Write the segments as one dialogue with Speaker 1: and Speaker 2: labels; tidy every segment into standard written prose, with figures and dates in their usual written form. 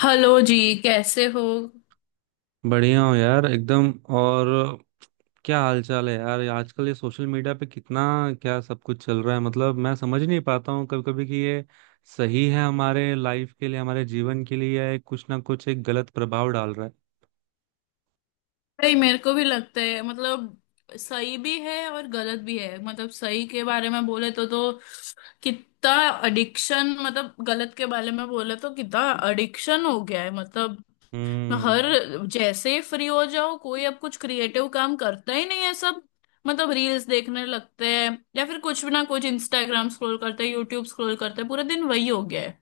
Speaker 1: Hello जी। कैसे हो?
Speaker 2: बढ़िया हूँ यार एकदम। और क्या हाल चाल है यार, ये आजकल ये सोशल मीडिया पे कितना क्या सब कुछ चल रहा है। मतलब मैं समझ नहीं पाता हूँ कभी कभी कि ये सही है हमारे लाइफ के लिए हमारे जीवन के लिए या ये कुछ ना कुछ एक गलत प्रभाव डाल रहा है।
Speaker 1: भाई, मेरे को भी लगता है सही भी है और गलत भी है। मतलब सही के बारे में बोले तो कितना एडिक्शन, मतलब गलत के बारे में बोले तो कितना एडिक्शन हो गया है। मतलब हर
Speaker 2: हम्म।
Speaker 1: जैसे ही फ्री हो जाओ, कोई अब कुछ क्रिएटिव काम करता ही नहीं है। सब रील्स देखने लगते हैं या फिर कुछ भी ना कुछ इंस्टाग्राम स्क्रॉल करते हैं, यूट्यूब स्क्रॉल करते हैं। पूरा दिन वही हो गया है।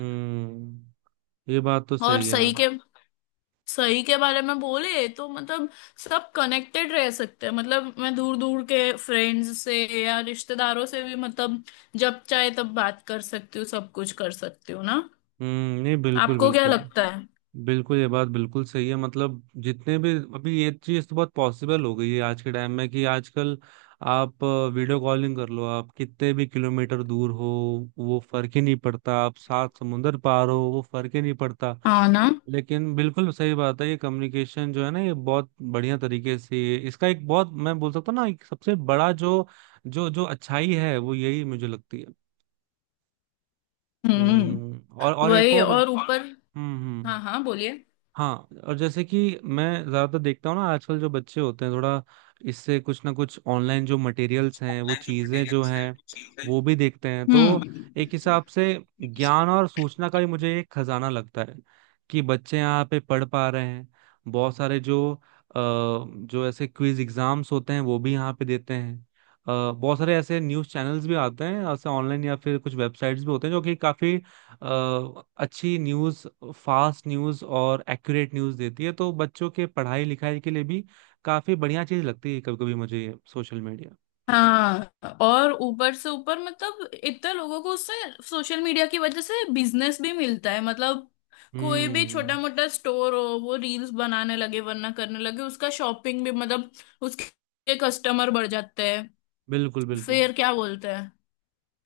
Speaker 2: हम्म, ये बात तो
Speaker 1: और
Speaker 2: सही है।
Speaker 1: सही के, सही के बारे में बोले तो मतलब सब कनेक्टेड रह सकते हैं। मतलब मैं दूर दूर के फ्रेंड्स से या रिश्तेदारों से भी, मतलब जब चाहे तब बात कर सकती हूँ, सब कुछ कर सकती हूँ ना।
Speaker 2: हम्म, नहीं बिल्कुल
Speaker 1: आपको क्या
Speaker 2: बिल्कुल।
Speaker 1: लगता है?
Speaker 2: बिल्कुल ये बात बिल्कुल सही है मतलब जितने भी अभी ये चीज तो बहुत पॉसिबल हो गई है आज के टाइम में कि आजकल आप वीडियो कॉलिंग कर लो आप कितने भी किलोमीटर दूर हो। वो फर्क ही नहीं पड़ता, आप सात समुंदर पार हो, वो फर्क ही नहीं पड़ता।
Speaker 1: हाँ ना।
Speaker 2: लेकिन बिल्कुल सही बात है, ये कम्युनिकेशन जो है ना ये बहुत बढ़िया तरीके से इसका एक बहुत मैं बोल सकता हूँ ना एक सबसे बड़ा जो जो जो अच्छाई है वो यही मुझे लगती है।
Speaker 1: हम्म।
Speaker 2: हम्म। और एक
Speaker 1: वही
Speaker 2: और।
Speaker 1: और ऊपर।
Speaker 2: हम्म। हम्म।
Speaker 1: हाँ हाँ, बोलिए।
Speaker 2: हाँ, और जैसे कि मैं ज्यादातर देखता हूँ ना आजकल जो बच्चे होते हैं थोड़ा इससे कुछ ना कुछ ऑनलाइन जो मटेरियल्स हैं वो चीजें जो हैं वो भी देखते हैं।
Speaker 1: हम्म।
Speaker 2: तो एक हिसाब से ज्ञान और सूचना का भी मुझे एक खजाना लगता है कि बच्चे यहाँ पे पढ़ पा रहे हैं। बहुत सारे जो जो ऐसे क्विज एग्जाम्स होते हैं वो भी यहाँ पे देते हैं। बहुत सारे ऐसे न्यूज़ चैनल्स भी आते हैं ऐसे ऑनलाइन या फिर कुछ वेबसाइट्स भी होते हैं जो कि काफी अच्छी न्यूज़, फास्ट न्यूज़ और एक्यूरेट न्यूज़ देती है। तो बच्चों के पढ़ाई लिखाई के लिए भी काफ़ी बढ़िया चीज़ लगती है कभी कभी मुझे ये सोशल मीडिया।
Speaker 1: हाँ, और ऊपर से ऊपर, मतलब इतने लोगों को उससे सोशल मीडिया की वजह से बिजनेस भी मिलता है। मतलब कोई भी छोटा
Speaker 2: हम्म,
Speaker 1: मोटा स्टोर हो, वो रील्स बनाने लगे वरना करने लगे उसका शॉपिंग भी, मतलब उसके कस्टमर बढ़ जाते हैं।
Speaker 2: बिल्कुल बिल्कुल।
Speaker 1: फिर क्या बोलते हैं?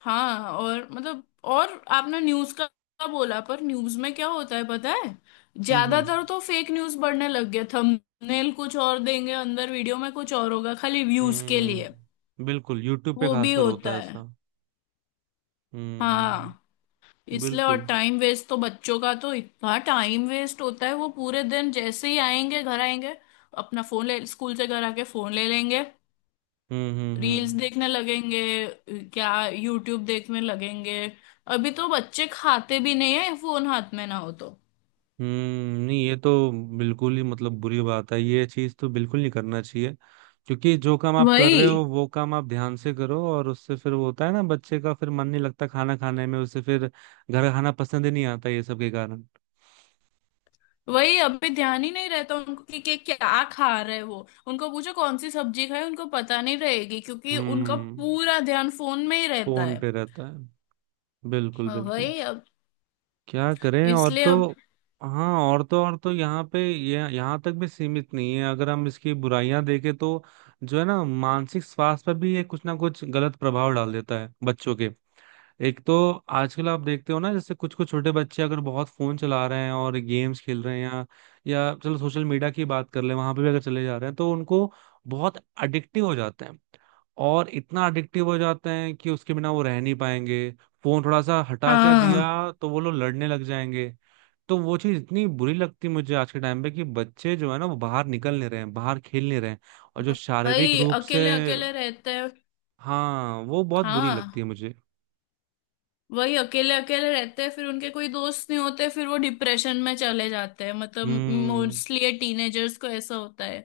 Speaker 1: हाँ, और मतलब और आपने न्यूज़ का बोला, पर न्यूज़ में क्या होता है पता है?
Speaker 2: हम्म। हम्म।
Speaker 1: ज्यादातर तो फेक न्यूज़ बढ़ने लग गया। थंबनेल कुछ और देंगे, अंदर वीडियो में कुछ और होगा, खाली व्यूज के लिए।
Speaker 2: हम्म, बिल्कुल, यूट्यूब पे
Speaker 1: वो भी
Speaker 2: खासकर होता
Speaker 1: होता
Speaker 2: है
Speaker 1: है।
Speaker 2: ऐसा।
Speaker 1: हाँ,
Speaker 2: हम्म।
Speaker 1: इसलिए। और
Speaker 2: बिल्कुल।
Speaker 1: टाइम वेस्ट तो बच्चों का तो इतना टाइम वेस्ट होता है। वो पूरे दिन जैसे ही आएंगे, घर आएंगे, अपना फोन ले, स्कूल से घर आके फोन ले लेंगे।
Speaker 2: हम्म। हम्म।
Speaker 1: रील्स
Speaker 2: हम्म।
Speaker 1: देखने लगेंगे, क्या यूट्यूब देखने लगेंगे। अभी तो बच्चे खाते भी नहीं है फोन हाथ में ना हो तो।
Speaker 2: हम्म, नहीं ये तो बिल्कुल ही मतलब बुरी बात है, ये चीज तो बिल्कुल नहीं करना चाहिए। क्योंकि जो काम आप कर
Speaker 1: वही,
Speaker 2: रहे हो वो काम आप ध्यान से करो और उससे फिर वो होता है ना बच्चे का फिर मन नहीं लगता खाना खाने में, उससे फिर घर का खाना पसंद ही नहीं आता ये सब के कारण।
Speaker 1: वही। अभी ध्यान ही नहीं रहता उनको कि क्या खा रहे हैं। वो उनको पूछो कौन सी सब्जी खाए, उनको पता नहीं रहेगी, क्योंकि उनका
Speaker 2: हम्म।
Speaker 1: पूरा ध्यान फोन में ही रहता
Speaker 2: फोन
Speaker 1: है।
Speaker 2: पे रहता है, बिल्कुल बिल्कुल।
Speaker 1: वही अब।
Speaker 2: क्या करें। और
Speaker 1: इसलिए।
Speaker 2: तो हाँ, और तो यहाँ पे ये यहाँ तक भी सीमित नहीं है अगर हम इसकी बुराइयां देखें तो जो है ना मानसिक स्वास्थ्य पर भी ये कुछ ना कुछ गलत प्रभाव डाल देता है बच्चों के। एक तो आजकल आप देखते हो ना जैसे कुछ कुछ छोटे बच्चे अगर बहुत फोन चला रहे हैं और गेम्स खेल रहे हैं, या चलो सोशल मीडिया की बात कर ले, वहां पे भी अगर चले जा रहे हैं तो उनको बहुत अडिक्टिव हो जाते हैं। और इतना अडिक्टिव हो जाते हैं कि उसके बिना वो रह नहीं पाएंगे। फोन थोड़ा सा हटा क्या
Speaker 1: हाँ,
Speaker 2: दिया तो वो लोग लड़ने लग जाएंगे। तो वो चीज इतनी बुरी लगती है मुझे आज के टाइम पे कि बच्चे जो है ना वो बाहर निकल नहीं रहे हैं बाहर खेल नहीं रहे हैं। और जो शारीरिक
Speaker 1: वही
Speaker 2: रूप से
Speaker 1: अकेले अकेले रहते हैं।
Speaker 2: हाँ, वो बहुत बुरी लगती
Speaker 1: हाँ,
Speaker 2: है मुझे।
Speaker 1: वही अकेले अकेले रहते हैं, फिर उनके कोई दोस्त नहीं होते, फिर वो डिप्रेशन में चले जाते हैं, मतलब
Speaker 2: हम्म।
Speaker 1: मोस्टली टीनेजर्स को ऐसा होता है।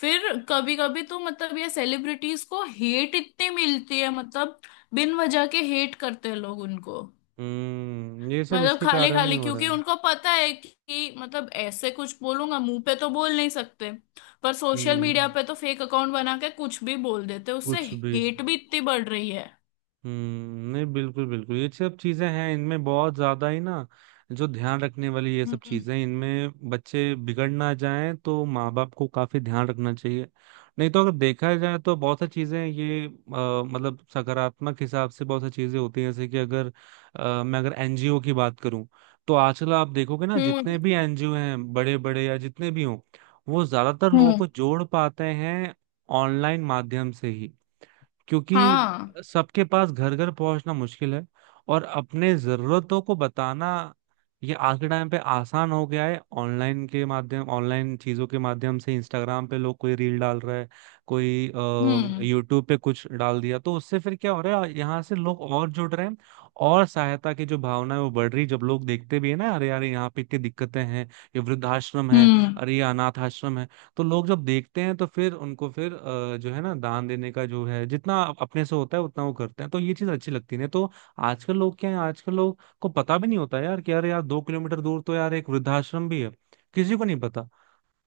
Speaker 1: फिर कभी कभी तो मतलब ये सेलिब्रिटीज को हेट इतनी मिलती है, मतलब बिन वजह के हेट करते हैं लोग उनको,
Speaker 2: हम्म, ये सब
Speaker 1: मतलब
Speaker 2: इसके
Speaker 1: खाली
Speaker 2: कारण ही
Speaker 1: खाली,
Speaker 2: हो रहा
Speaker 1: क्योंकि
Speaker 2: है।
Speaker 1: उनको पता है कि मतलब ऐसे कुछ बोलूंगा मुंह पे तो बोल नहीं सकते, पर सोशल मीडिया
Speaker 2: हम्म,
Speaker 1: पे तो फेक अकाउंट बना के कुछ भी बोल देते उससे।
Speaker 2: कुछ भी।
Speaker 1: हेट भी इतनी बढ़ रही है।
Speaker 2: हम्म, नहीं बिल्कुल बिल्कुल, ये सब चीजें हैं इनमें बहुत ज्यादा ही ना जो ध्यान रखने वाली ये सब
Speaker 1: हम्म
Speaker 2: चीजें इनमें बच्चे बिगड़ ना जाएं तो माँ बाप को काफी ध्यान रखना चाहिए। नहीं तो अगर देखा जाए तो बहुत सारी चीजें ये मतलब सकारात्मक हिसाब से बहुत सारी चीजें होती हैं जैसे कि अगर मैं अगर एनजीओ की बात करूं तो आजकल आप देखोगे ना जितने
Speaker 1: हम्म
Speaker 2: भी एनजीओ हैं बड़े बड़े या जितने भी हों वो ज्यादातर लोगों
Speaker 1: हम्म।
Speaker 2: को जोड़ पाते हैं ऑनलाइन माध्यम से ही, क्योंकि
Speaker 1: हाँ।
Speaker 2: सबके पास घर घर पहुंचना मुश्किल है। और अपने जरूरतों को बताना ये आज के टाइम पे आसान हो गया है, ऑनलाइन के माध्यम, ऑनलाइन चीजों के माध्यम से इंस्टाग्राम पे लोग कोई रील डाल रहा है। कोई
Speaker 1: हम्म
Speaker 2: यूट्यूब पे कुछ डाल दिया तो उससे फिर क्या हो रहा है यहाँ से लोग और जुड़ रहे हैं। और सहायता की जो भावना है वो बढ़ रही है। जब लोग देखते भी है ना, अरे यार यहाँ पे इतनी दिक्कतें हैं, ये वृद्धाश्रम है,
Speaker 1: हम्म
Speaker 2: अरे ये अनाथ आश्रम है। तो लोग जब देखते हैं तो फिर उनको फिर जो है ना दान देने का जो है जितना अपने से होता है उतना वो करते हैं तो ये चीज अच्छी लगती है। नहीं तो आजकल लोग क्या है, आजकल लोग को पता भी नहीं होता यार, कि यार यार 2 किलोमीटर दूर तो यार एक वृद्धाश्रम भी है। किसी को नहीं पता।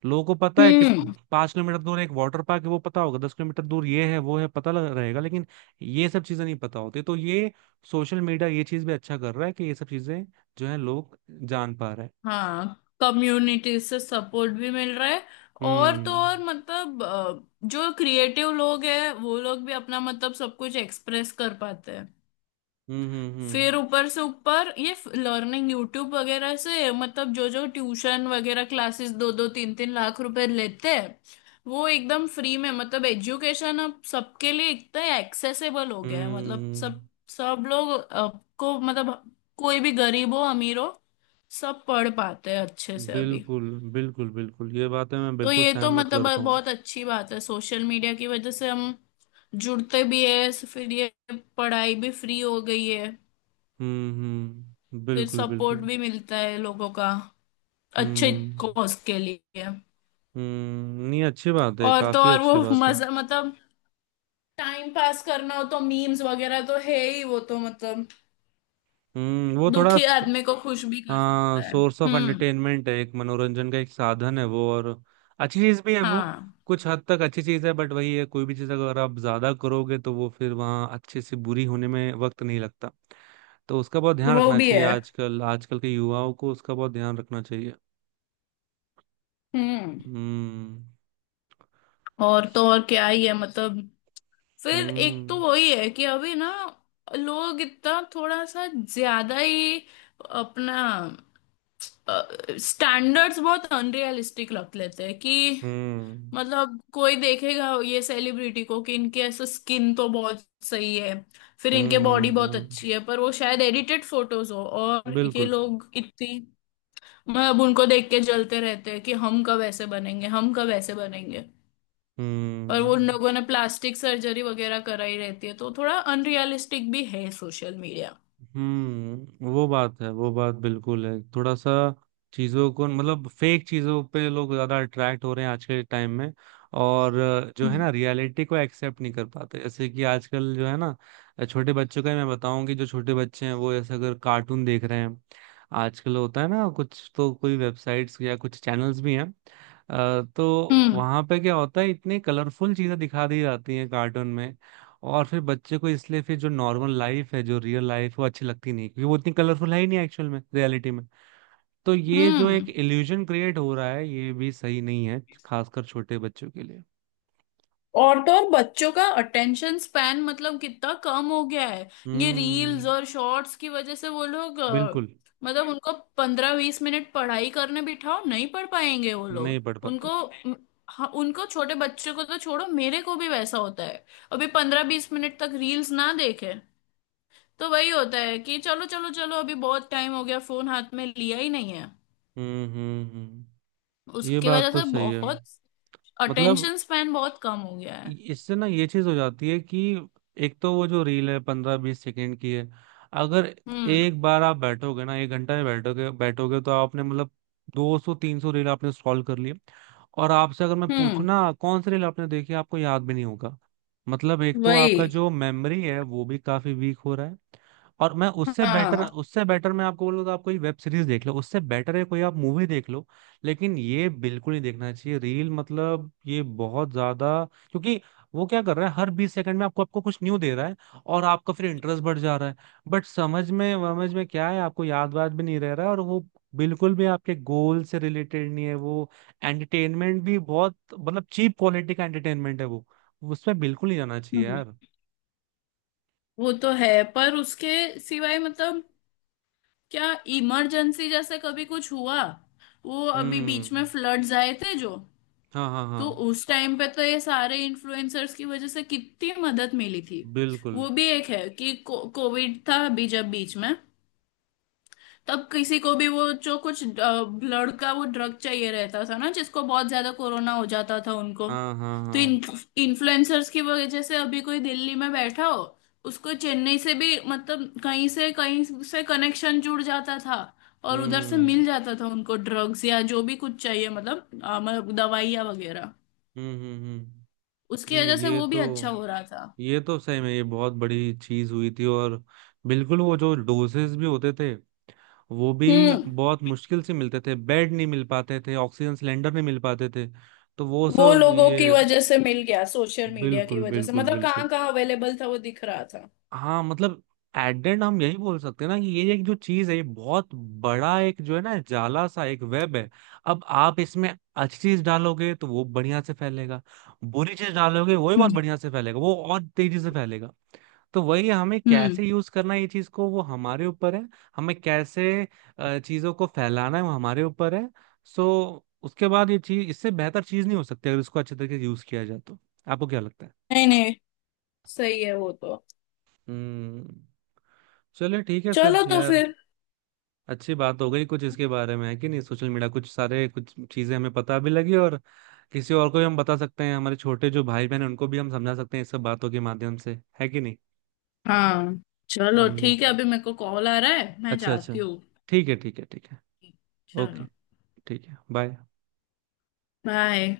Speaker 2: लोगों को पता है कि
Speaker 1: हम्म।
Speaker 2: 5 किलोमीटर दूर एक वाटर पार्क है वो पता होगा, 10 किलोमीटर दूर ये है वो है पता लग रहेगा, लेकिन ये सब चीजें नहीं पता होती। तो ये सोशल मीडिया ये चीज भी अच्छा कर रहा है कि ये सब चीजें जो है लोग जान पा रहे हैं।
Speaker 1: हाँ, कम्युनिटी से सपोर्ट भी मिल रहा है। और तो
Speaker 2: हम्म।
Speaker 1: और मतलब जो क्रिएटिव लोग हैं वो लोग भी अपना मतलब सब कुछ एक्सप्रेस कर पाते हैं।
Speaker 2: हम्म। हम्म। हम्म।
Speaker 1: फिर ऊपर से ऊपर ये लर्निंग यूट्यूब वगैरह से, मतलब जो जो ट्यूशन वगैरह क्लासेस 2-2 3-3 लाख रुपए लेते हैं, वो एकदम फ्री में। मतलब एजुकेशन अब सबके लिए इतना एक्सेसिबल हो गया है। मतलब सब,
Speaker 2: हम्म,
Speaker 1: सब लोग अब को मतलब कोई भी गरीब हो अमीर हो, सब पढ़ पाते हैं अच्छे से अभी।
Speaker 2: बिल्कुल बिल्कुल बिल्कुल, ये बातें मैं
Speaker 1: तो
Speaker 2: बिल्कुल
Speaker 1: ये तो
Speaker 2: सहमत करता
Speaker 1: मतलब
Speaker 2: हूँ।
Speaker 1: बहुत अच्छी बात है। सोशल मीडिया की वजह से हम जुड़ते भी है, फिर ये पढ़ाई भी फ्री हो गई है,
Speaker 2: हम्म। हम्म,
Speaker 1: फिर
Speaker 2: बिल्कुल
Speaker 1: सपोर्ट
Speaker 2: बिल्कुल।
Speaker 1: भी मिलता है लोगों का अच्छे
Speaker 2: हम्म।
Speaker 1: कॉज के लिए।
Speaker 2: हम्म, नहीं अच्छी बात है,
Speaker 1: और तो
Speaker 2: काफी
Speaker 1: और वो
Speaker 2: अच्छी बात है।
Speaker 1: मजा, मतलब टाइम पास करना हो तो मीम्स वगैरह तो है ही। वो तो मतलब
Speaker 2: हम्म, वो थोड़ा
Speaker 1: दुखी आदमी को खुश भी कर
Speaker 2: हाँ,
Speaker 1: सकता है।
Speaker 2: सोर्स ऑफ
Speaker 1: हम्म।
Speaker 2: एंटरटेनमेंट है, एक मनोरंजन का एक साधन है वो, और अच्छी चीज भी है वो।
Speaker 1: हाँ,
Speaker 2: कुछ हद तक अच्छी चीज है बट वही है, कोई भी चीज अगर आप ज्यादा करोगे तो वो फिर वहाँ अच्छे से बुरी होने में वक्त नहीं लगता। तो उसका बहुत ध्यान
Speaker 1: वो
Speaker 2: रखना
Speaker 1: भी
Speaker 2: चाहिए,
Speaker 1: है।
Speaker 2: आजकल आजकल के युवाओं को उसका बहुत ध्यान रखना चाहिए।
Speaker 1: हम्म।
Speaker 2: हम्म।
Speaker 1: और तो और क्या ही है मतलब। फिर एक तो
Speaker 2: हम्म।
Speaker 1: वही है कि अभी ना लोग इतना थोड़ा सा ज्यादा ही अपना स्टैंडर्ड्स बहुत अनरियलिस्टिक रख लेते हैं कि,
Speaker 2: हम्म।
Speaker 1: मतलब कोई देखेगा ये सेलिब्रिटी को कि इनके ऐसा स्किन तो बहुत सही है, फिर
Speaker 2: हम्म।
Speaker 1: इनके
Speaker 2: हम्म।
Speaker 1: बॉडी बहुत अच्छी है, पर वो शायद एडिटेड फोटोज हो और ये
Speaker 2: बिल्कुल।
Speaker 1: लोग इतनी मतलब उनको देख के जलते रहते हैं कि हम कब ऐसे बनेंगे, हम कब ऐसे बनेंगे। और वो उन
Speaker 2: हम्म।
Speaker 1: लोगों ने प्लास्टिक सर्जरी वगैरह कराई रहती है, तो थोड़ा अनरियलिस्टिक भी है सोशल मीडिया।
Speaker 2: हम्म, वो बात है वो बात बिल्कुल है, थोड़ा सा चीजों को मतलब फेक चीजों पे लोग ज्यादा अट्रैक्ट हो रहे हैं आज के टाइम में। और जो है
Speaker 1: हम्म
Speaker 2: ना रियलिटी को एक्सेप्ट नहीं कर पाते, जैसे कि आजकल जो है ना छोटे बच्चों का ही मैं बताऊं कि जो छोटे बच्चे हैं वो ऐसे अगर कार्टून देख रहे हैं। आजकल होता है ना, कुछ तो कोई वेबसाइट्स या कुछ चैनल्स भी हैं। तो
Speaker 1: हम्म
Speaker 2: वहां पे क्या होता है इतने कलरफुल चीजें दिखा दी जाती हैं कार्टून में। और फिर बच्चे को इसलिए फिर जो नॉर्मल लाइफ है, जो रियल लाइफ, वो अच्छी लगती नहीं क्योंकि वो इतनी कलरफुल है ही नहीं एक्चुअल में रियलिटी में। तो ये जो एक
Speaker 1: हम्म।
Speaker 2: इल्यूजन क्रिएट हो रहा है ये भी सही नहीं है खासकर छोटे बच्चों के लिए।
Speaker 1: और तो और बच्चों का अटेंशन स्पैन मतलब कितना कम हो गया है ये रील्स
Speaker 2: हम्म।
Speaker 1: और शॉर्ट्स की वजह से। वो लोग
Speaker 2: बिल्कुल,
Speaker 1: मतलब उनको 15-20 मिनट पढ़ाई करने बिठाओ, नहीं पढ़ पाएंगे वो
Speaker 2: नहीं
Speaker 1: लोग
Speaker 2: पढ़ पाते।
Speaker 1: उनको। म, हाँ, उनको छोटे बच्चों को तो छोड़ो, मेरे को भी वैसा होता है। अभी 15-20 मिनट तक रील्स ना देखे तो वही होता है कि चलो चलो चलो, अभी बहुत टाइम हो गया फोन हाथ में लिया ही नहीं है।
Speaker 2: हम्म। हम्म। हम्म। ये
Speaker 1: उसकी
Speaker 2: बात
Speaker 1: वजह
Speaker 2: तो
Speaker 1: से
Speaker 2: सही है।
Speaker 1: बहुत
Speaker 2: मतलब
Speaker 1: अटेंशन स्पैन बहुत कम हो गया है।
Speaker 2: इससे ना ये चीज हो जाती है कि एक तो वो जो रील है 15 20 सेकंड की है। अगर
Speaker 1: हम्म
Speaker 2: एक बार आप बैठोगे ना, 1 घंटा में बैठोगे बैठोगे तो आपने मतलब 200 300 रील आपने स्क्रॉल कर लिए। और आपसे अगर मैं पूछूं
Speaker 1: हम्म।
Speaker 2: ना कौन सी रील आपने देखी आपको याद भी नहीं होगा। मतलब एक तो आपका
Speaker 1: वही।
Speaker 2: जो मेमोरी है वो भी काफी वीक हो रहा है। और मैं उससे बेटर
Speaker 1: हाँ।
Speaker 2: उससे बेटर मैं आपको बोलूँ तो आप कोई वेब सीरीज देख लो, उससे बेटर है कोई आप मूवी देख लो। लेकिन ये बिल्कुल नहीं देखना चाहिए रील मतलब ये बहुत ज्यादा, क्योंकि वो क्या कर रहा है हर 20 सेकंड में आपको आपको कुछ न्यू दे रहा है। और आपका फिर इंटरेस्ट बढ़ जा रहा है। बट समझ में क्या है, आपको याद वाद भी नहीं रह रहा है और वो बिल्कुल भी आपके गोल से रिलेटेड नहीं है वो। एंटरटेनमेंट भी बहुत मतलब चीप क्वालिटी का एंटरटेनमेंट है वो। उसमें बिल्कुल नहीं जाना चाहिए
Speaker 1: हम्म,
Speaker 2: यार।
Speaker 1: वो तो है। पर उसके सिवाय, मतलब क्या, इमरजेंसी जैसे कभी कुछ हुआ, वो अभी
Speaker 2: हम्म।
Speaker 1: बीच में फ्लड्स आए थे जो,
Speaker 2: हाँ हाँ
Speaker 1: तो
Speaker 2: हाँ।
Speaker 1: उस टाइम पे तो ये सारे इन्फ्लुएंसर्स की वजह से कितनी मदद मिली थी।
Speaker 2: बिल्कुल।
Speaker 1: वो भी एक है कि कोविड था अभी जब बीच में, तब किसी को भी वो जो कुछ ब्लड का वो ड्रग चाहिए रहता था ना जिसको बहुत ज्यादा कोरोना हो जाता था उनको,
Speaker 2: हाँ हाँ
Speaker 1: तो
Speaker 2: हाँ।
Speaker 1: इन इन्फ्लुएंसर्स की वजह से अभी कोई दिल्ली में बैठा हो, उसको चेन्नई से भी मतलब कहीं से कनेक्शन जुड़ जाता था और उधर से
Speaker 2: हम्म।
Speaker 1: मिल जाता था उनको ड्रग्स या जो भी कुछ चाहिए, मतलब मतलब दवाइयाँ वगैरह।
Speaker 2: हम्म। हम्म। हम्म,
Speaker 1: उसकी
Speaker 2: नहीं
Speaker 1: वजह से
Speaker 2: ये
Speaker 1: वो भी
Speaker 2: तो
Speaker 1: अच्छा हो रहा था।
Speaker 2: ये तो सही में ये बहुत बड़ी चीज हुई थी और बिल्कुल वो जो डोजेस भी होते थे वो भी
Speaker 1: हम्म।
Speaker 2: बहुत मुश्किल से मिलते थे, बेड नहीं मिल पाते थे, ऑक्सीजन सिलेंडर नहीं मिल पाते थे। तो वो
Speaker 1: वो
Speaker 2: सब
Speaker 1: लोगों की
Speaker 2: ये,
Speaker 1: वजह से मिल गया सोशल मीडिया की
Speaker 2: बिल्कुल
Speaker 1: वजह से,
Speaker 2: बिल्कुल
Speaker 1: मतलब
Speaker 2: बिल्कुल।
Speaker 1: कहाँ कहाँ अवेलेबल था वो दिख रहा था।
Speaker 2: हाँ, मतलब एट हम यही बोल सकते हैं ना कि ये एक जो चीज है ये बहुत बड़ा एक जो है ना, जाला सा एक वेब है। अब आप इसमें अच्छी चीज डालोगे तो वो बढ़िया से फैलेगा, बुरी चीज डालोगे वो भी बहुत बढ़िया से फैलेगा, वो और तेजी से फैलेगा। तो वही है, हमें
Speaker 1: हम्म।
Speaker 2: कैसे यूज करना है ये चीज को वो हमारे ऊपर है। हमें कैसे चीजों को फैलाना है वो हमारे ऊपर है। सो उसके बाद ये चीज, इससे बेहतर चीज नहीं हो सकती अगर इसको अच्छे तरीके से यूज किया जाए तो। आपको क्या लगता है?
Speaker 1: नहीं नहीं, सही है वो तो।
Speaker 2: हम्म। चलिए ठीक है फिर
Speaker 1: चलो तो
Speaker 2: यार,
Speaker 1: फिर।
Speaker 2: अच्छी बात हो गई कुछ इसके बारे में, है कि नहीं। सोशल मीडिया कुछ सारे कुछ चीजें हमें पता भी लगी और किसी और को भी हम बता सकते हैं, हमारे छोटे जो भाई बहन हैं उनको भी हम समझा सकते हैं इस सब बातों के माध्यम से, है कि नहीं।
Speaker 1: हाँ, चलो
Speaker 2: हम्म।
Speaker 1: ठीक है, अभी मेरे को कॉल आ रहा है, मैं
Speaker 2: अच्छा अच्छा।
Speaker 1: जाती हूँ।
Speaker 2: ठीक है ठीक है ठीक है।
Speaker 1: चलो,
Speaker 2: ओके। ठीक है, बाय।
Speaker 1: बाय।